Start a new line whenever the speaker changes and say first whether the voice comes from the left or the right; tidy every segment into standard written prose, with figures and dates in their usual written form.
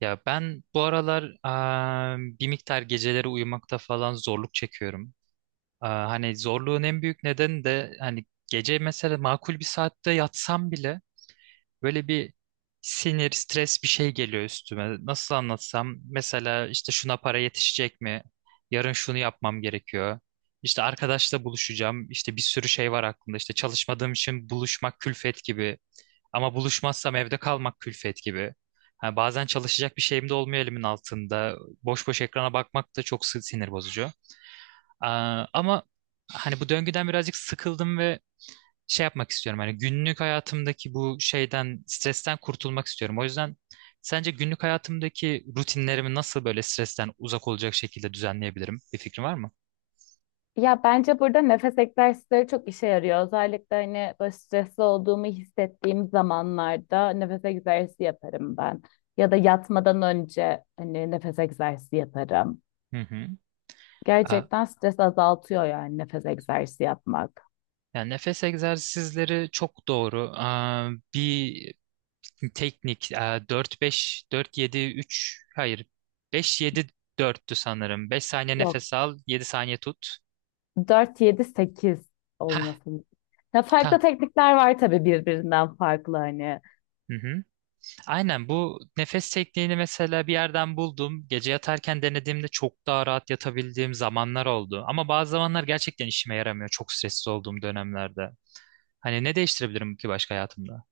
right: Ya ben bu aralar bir miktar geceleri uyumakta falan zorluk çekiyorum. Hani zorluğun en büyük nedeni de hani gece mesela makul bir saatte yatsam bile böyle bir sinir, stres bir şey geliyor üstüme. Nasıl anlatsam, mesela işte şuna para yetişecek mi? Yarın şunu yapmam gerekiyor. İşte arkadaşla buluşacağım. İşte bir sürü şey var aklımda. İşte çalışmadığım için buluşmak külfet gibi. Ama buluşmazsam evde kalmak külfet gibi. Ha, bazen çalışacak bir şeyim de olmuyor elimin altında. Boş boş ekrana bakmak da çok sinir bozucu. Ama hani bu döngüden birazcık sıkıldım ve şey yapmak istiyorum. Hani günlük hayatımdaki bu şeyden, stresten kurtulmak istiyorum. O yüzden sence günlük hayatımdaki rutinlerimi nasıl böyle stresten uzak olacak şekilde düzenleyebilirim? Bir fikrin var mı?
left: Ya bence burada nefes egzersizleri çok işe yarıyor. Özellikle hani böyle stresli olduğumu hissettiğim zamanlarda nefes egzersizi yaparım ben. Ya da yatmadan önce hani nefes egzersizi yaparım.
right: Hı hı. Aa,
left: Gerçekten stres azaltıyor yani nefes egzersizi yapmak.
right: Yani nefes egzersizleri çok doğru. Bir teknik, 4-5, 4-7-3, hayır, 5-7-4'tü sanırım. 5 saniye
left: Yok.
right: nefes al, 7 saniye tut.
left: Dört yedi sekiz
right: Hah,
left: olmasın. Ya farklı
right: ta.
left: teknikler var tabii birbirinden farklı hani.
right: Hı hı. Aynen, bu nefes tekniğini mesela bir yerden buldum. Gece yatarken denediğimde çok daha rahat yatabildiğim zamanlar oldu. Ama bazı zamanlar gerçekten işime yaramıyor, çok stressiz olduğum dönemlerde. Hani ne değiştirebilirim ki başka hayatımda?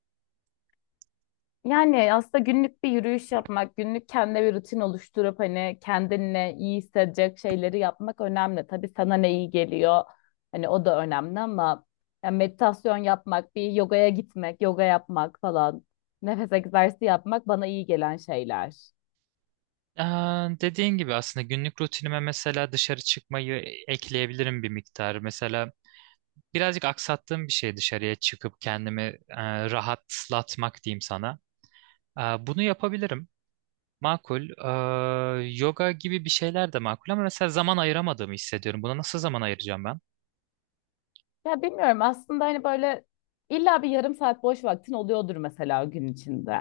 left: Yani aslında günlük bir yürüyüş yapmak, günlük kendine bir rutin oluşturup hani kendinle iyi hissedecek şeyleri yapmak önemli. Tabii sana ne iyi geliyor, hani o da önemli ama yani meditasyon yapmak, bir yogaya gitmek, yoga yapmak falan, nefes egzersizi yapmak bana iyi gelen şeyler.
right: Ee, Dediğin gibi aslında günlük rutinime mesela dışarı çıkmayı ekleyebilirim bir miktar. Mesela birazcık aksattığım bir şey, dışarıya çıkıp kendimi rahatlatmak diyeyim sana. Ee, Bunu yapabilirim. Makul. Yoga gibi bir şeyler de makul ama mesela zaman ayıramadığımı hissediyorum. Buna nasıl zaman ayıracağım ben?
left: Ya bilmiyorum aslında hani böyle illa bir yarım saat boş vaktin oluyordur mesela gün içinde.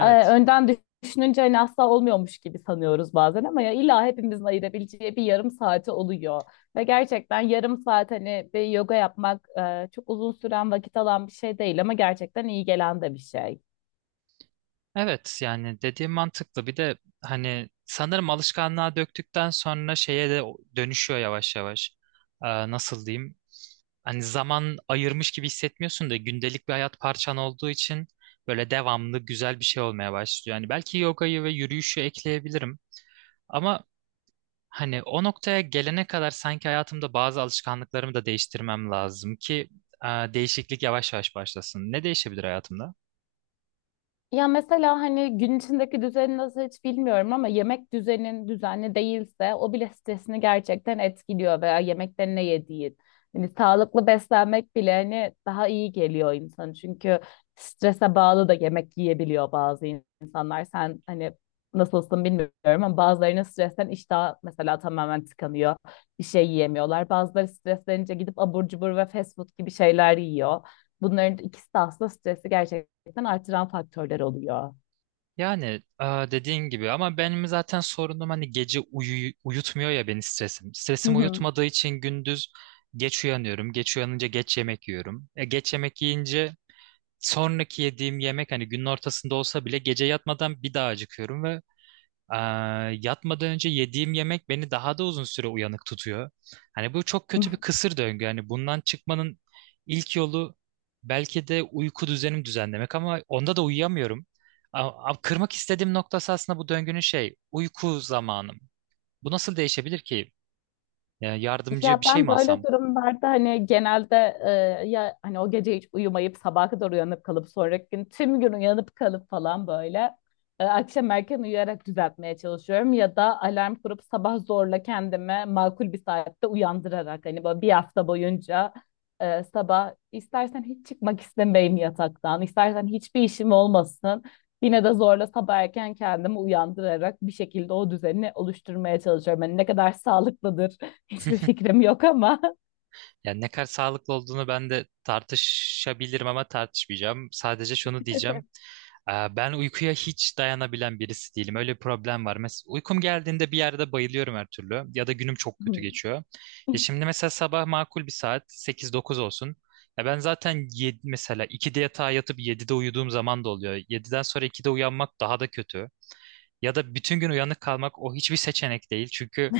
left: Önden düşününce hani asla olmuyormuş gibi sanıyoruz bazen ama ya illa hepimizin ayırabileceği bir yarım saati oluyor. Ve gerçekten yarım saat hani bir yoga yapmak çok uzun süren vakit alan bir şey değil ama gerçekten iyi gelen de bir şey.
right: Evet, yani dediğim mantıklı. Bir de hani sanırım alışkanlığa döktükten sonra şeye de dönüşüyor yavaş yavaş. Nasıl diyeyim? Hani zaman ayırmış gibi hissetmiyorsun da gündelik bir hayat parçan olduğu için böyle devamlı güzel bir şey olmaya başlıyor. Yani belki yogayı ve yürüyüşü ekleyebilirim. Ama hani o noktaya gelene kadar sanki hayatımda bazı alışkanlıklarımı da değiştirmem lazım ki değişiklik yavaş yavaş başlasın. Ne değişebilir hayatımda?
left: Ya mesela hani gün içindeki düzeni nasıl hiç bilmiyorum ama yemek düzenin düzenli değilse o bile stresini gerçekten etkiliyor veya yemekten ne yediğin. Hani sağlıklı beslenmek bile hani daha iyi geliyor insan. Çünkü strese bağlı da yemek yiyebiliyor bazı insanlar. Sen hani nasılsın bilmiyorum ama bazılarının stresten iştah mesela tamamen tıkanıyor. Bir şey yiyemiyorlar. Bazıları streslenince gidip abur cubur ve fast food gibi şeyler yiyor. Bunların ikisi de aslında stresi gerçekten artıran faktörler oluyor.
right: Yani dediğin gibi, ama benim zaten sorunum hani gece uyutmuyor ya beni stresim.
left: Hı
right: Stresim
left: hı.
right: uyutmadığı için gündüz geç uyanıyorum. Geç uyanınca geç yemek yiyorum. Geç yemek yiyince sonraki yediğim yemek, hani günün ortasında olsa bile, gece yatmadan bir daha acıkıyorum ve Ee, yatmadan önce yediğim yemek beni daha da uzun süre uyanık tutuyor. Hani bu çok kötü bir kısır döngü. Hani bundan çıkmanın ilk yolu belki de uyku düzenimi düzenlemek, ama onda da uyuyamıyorum. Kırmak istediğim noktası aslında bu döngünün şey, uyku zamanım. Bu nasıl değişebilir ki? Yani yardımcı
left: Ya
right: bir şey
left: ben
right: mi
left: böyle
right: alsam?
left: durumlarda hani genelde ya hani o gece hiç uyumayıp sabaha kadar uyanıp kalıp sonraki gün tüm gün uyanıp kalıp falan böyle akşam erken uyuyarak düzeltmeye çalışıyorum ya da alarm kurup sabah zorla kendimi makul bir saatte uyandırarak hani böyle bir hafta boyunca sabah istersen hiç çıkmak istemeyim yataktan istersen hiçbir işim olmasın. Yine de zorla sabah erken kendimi uyandırarak bir şekilde o düzeni oluşturmaya çalışıyorum. Yani ne kadar sağlıklıdır, hiçbir fikrim yok ama.
right: Yani ne kadar sağlıklı olduğunu ben de tartışabilirim ama tartışmayacağım. Sadece şunu diyeceğim. Ben uykuya hiç dayanabilen birisi değilim. Öyle bir problem var. Mesela uykum geldiğinde bir yerde bayılıyorum her türlü. Ya da günüm çok kötü
left: Hmm.
right: geçiyor. Ya şimdi mesela sabah makul bir saat 8-9 olsun. Ya ben zaten yedi, mesela 2'de yatağa yatıp 7'de uyuduğum zaman da oluyor. 7'den sonra 2'de uyanmak daha da kötü. Ya da bütün gün uyanık kalmak, o hiçbir seçenek değil. Çünkü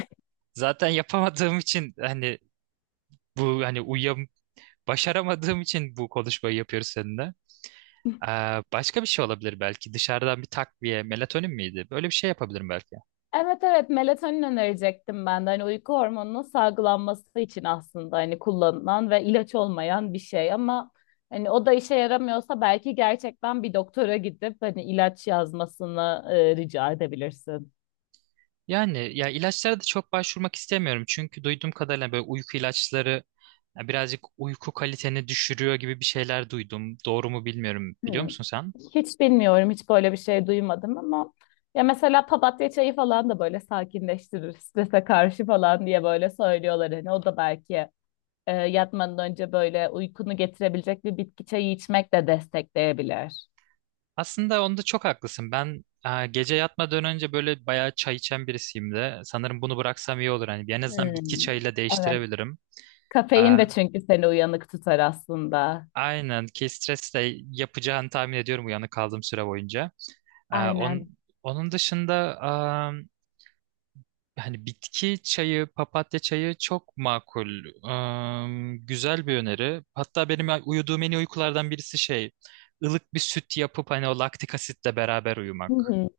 right: zaten yapamadığım için, hani bu hani başaramadığım için bu konuşmayı yapıyoruz seninle. Ee, Başka bir şey olabilir belki. Dışarıdan bir takviye, melatonin miydi? Böyle bir şey yapabilirim belki.
left: Evet, evet, melatonin önerecektim ben de. Hani uyku hormonunun salgılanması için aslında hani kullanılan ve ilaç olmayan bir şey ama hani o da işe yaramıyorsa belki gerçekten bir doktora gidip hani ilaç yazmasını rica edebilirsin.
right: Yani ya, ilaçlara da çok başvurmak istemiyorum. Çünkü duyduğum kadarıyla böyle uyku ilaçları ya birazcık uyku kaliteni düşürüyor gibi bir şeyler duydum. Doğru mu bilmiyorum. Biliyor
left: Hmm.
right: musun sen?
left: Hiç bilmiyorum, hiç böyle bir şey duymadım ama ya mesela papatya çayı falan da böyle sakinleştirir, strese karşı falan diye böyle söylüyorlar hani o da belki yatmadan önce böyle uykunu getirebilecek bir bitki çayı içmek de destekleyebilir.
right: Aslında onda çok haklısın. Ben gece yatmadan önce böyle bayağı çay içen birisiyim de. Sanırım bunu bıraksam iyi olur. Hani en azından bitki
left: Hmm,
right: çayıyla
left: evet.
right: değiştirebilirim. Ee,
left: Kafein de çünkü seni uyanık tutar aslında.
right: aynen, ki stresle yapacağını tahmin ediyorum uyanık kaldığım süre boyunca. Ee, on,
left: Aynen.
right: Onun dışında, hani bitki çayı, papatya çayı çok makul. Güzel bir öneri. Hatta benim uyuduğum en iyi uykulardan birisi şey, ılık bir süt yapıp hani o laktik asitle beraber
left: Hı
right: uyumak.
left: hı.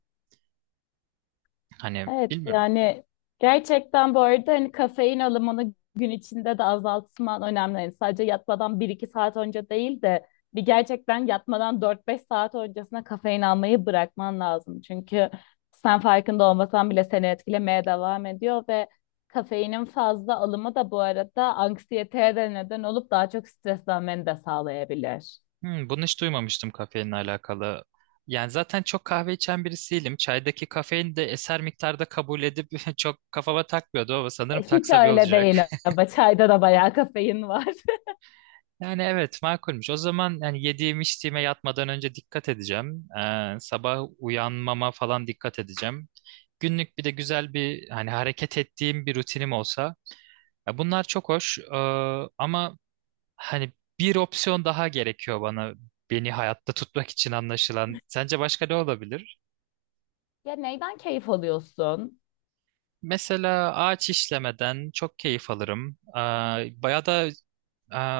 right: Hani
left: Evet
right: bilmiyorum.
left: yani gerçekten bu arada hani kafein alımını gün içinde de azaltman önemli. Yani sadece yatmadan bir iki saat önce değil de bir gerçekten yatmadan dört beş saat öncesine kafein almayı bırakman lazım. Çünkü sen farkında olmasan bile seni etkilemeye devam ediyor ve kafeinin fazla alımı da bu arada anksiyeteye de neden olup daha çok streslenmeni de sağlayabilir.
right: Hmm, bunu hiç duymamıştım kafeinle alakalı. Yani zaten çok kahve içen birisiyim. Çaydaki kafein de eser miktarda kabul edip çok kafama takmıyordu ama sanırım
left: Hiç
right: taksa bir
left: öyle
right: olacak.
left: değil ama çayda da bayağı kafein var.
right: Yani evet, makulmüş. O zaman yani yediğim içtiğime yatmadan önce dikkat edeceğim. Sabah uyanmama falan dikkat edeceğim. Günlük bir de güzel bir hani hareket ettiğim bir rutinim olsa. Ya bunlar çok hoş ama hani bir opsiyon daha gerekiyor bana, beni hayatta tutmak için anlaşılan. Sence başka ne olabilir?
left: Ya neyden keyif alıyorsun?
right: Mesela ağaç işlemeden çok keyif alırım. Bayağı da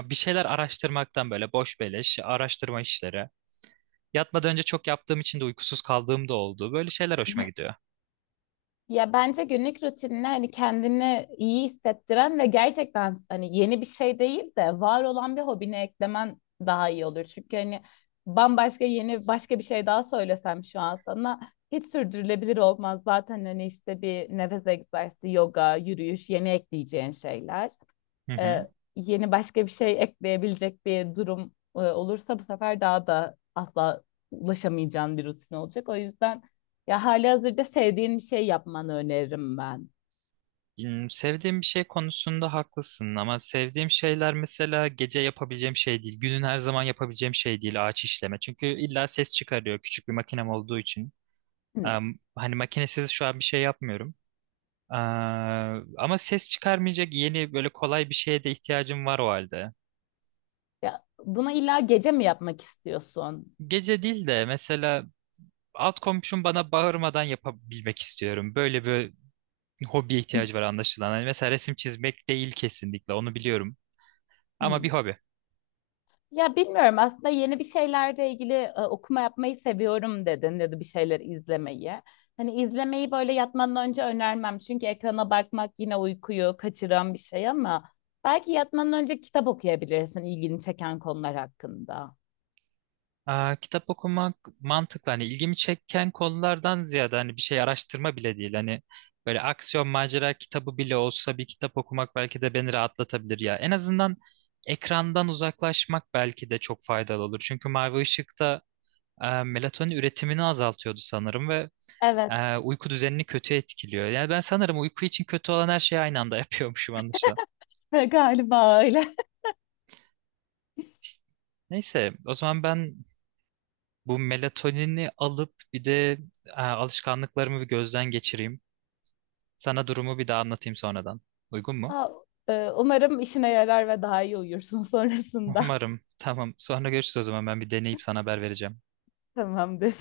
right: bir şeyler araştırmaktan, böyle boş beleş araştırma işleri. Yatmadan önce çok yaptığım için de uykusuz kaldığım da oldu. Böyle şeyler hoşuma gidiyor.
left: Ya bence günlük rutinine hani kendini iyi hissettiren ve gerçekten hani yeni bir şey değil de var olan bir hobine eklemen daha iyi olur. Çünkü hani bambaşka yeni başka bir şey daha söylesem şu an sana hiç sürdürülebilir olmaz. Zaten hani işte bir nefes egzersizi, yoga, yürüyüş, yeni ekleyeceğin şeyler
right: Hı hı.
left: yeni başka bir şey ekleyebilecek bir durum olursa bu sefer daha da asla ulaşamayacağın bir rutin olacak. O yüzden ya halihazırda sevdiğin bir şey yapmanı öneririm ben.
right: Hmm, sevdiğim bir şey konusunda haklısın ama sevdiğim şeyler mesela gece yapabileceğim şey değil. Günün her zaman yapabileceğim şey değil ağaç işleme. Çünkü illa ses çıkarıyor, küçük bir makinem olduğu için.
left: Hı.
right: Hani makinesiz şu an bir şey yapmıyorum. Ama ses çıkarmayacak yeni böyle kolay bir şeye de ihtiyacım var o halde.
left: Ya, bunu illa gece mi yapmak istiyorsun?
right: Gece değil de mesela alt komşum bana bağırmadan yapabilmek istiyorum. Böyle bir hobiye ihtiyacı var anlaşılan. Hani mesela resim çizmek değil, kesinlikle onu biliyorum. Ama
left: Hı.
right: bir hobi.
left: Ya bilmiyorum aslında yeni bir şeylerle ilgili okuma yapmayı seviyorum dedin ya da bir şeyler izlemeyi. Hani izlemeyi böyle yatmadan önce önermem çünkü ekrana bakmak yine uykuyu kaçıran bir şey ama belki yatmadan önce kitap okuyabilirsin ilgini çeken konular hakkında.
right: Kitap okumak mantıklı. Hani ilgimi çeken konulardan ziyade, hani bir şey araştırma bile değil. Hani böyle aksiyon macera kitabı bile olsa, bir kitap okumak belki de beni rahatlatabilir ya. En azından ekrandan uzaklaşmak belki de çok faydalı olur. Çünkü mavi ışıkta melatonin üretimini azaltıyordu sanırım ve
left: Evet,
right: uyku düzenini kötü etkiliyor. Yani ben sanırım uyku için kötü olan her şeyi aynı anda yapıyormuşum.
left: galiba öyle.
right: İşte, neyse, o zaman ben bu melatonini alıp bir de alışkanlıklarımı bir gözden geçireyim. Sana durumu bir daha anlatayım sonradan. Uygun mu?
left: Aa, umarım işine yarar ve daha iyi uyursun sonrasında.
right: Umarım. Tamam. Sonra görüşürüz o zaman. Ben bir deneyip sana haber vereceğim.
left: Tamamdır.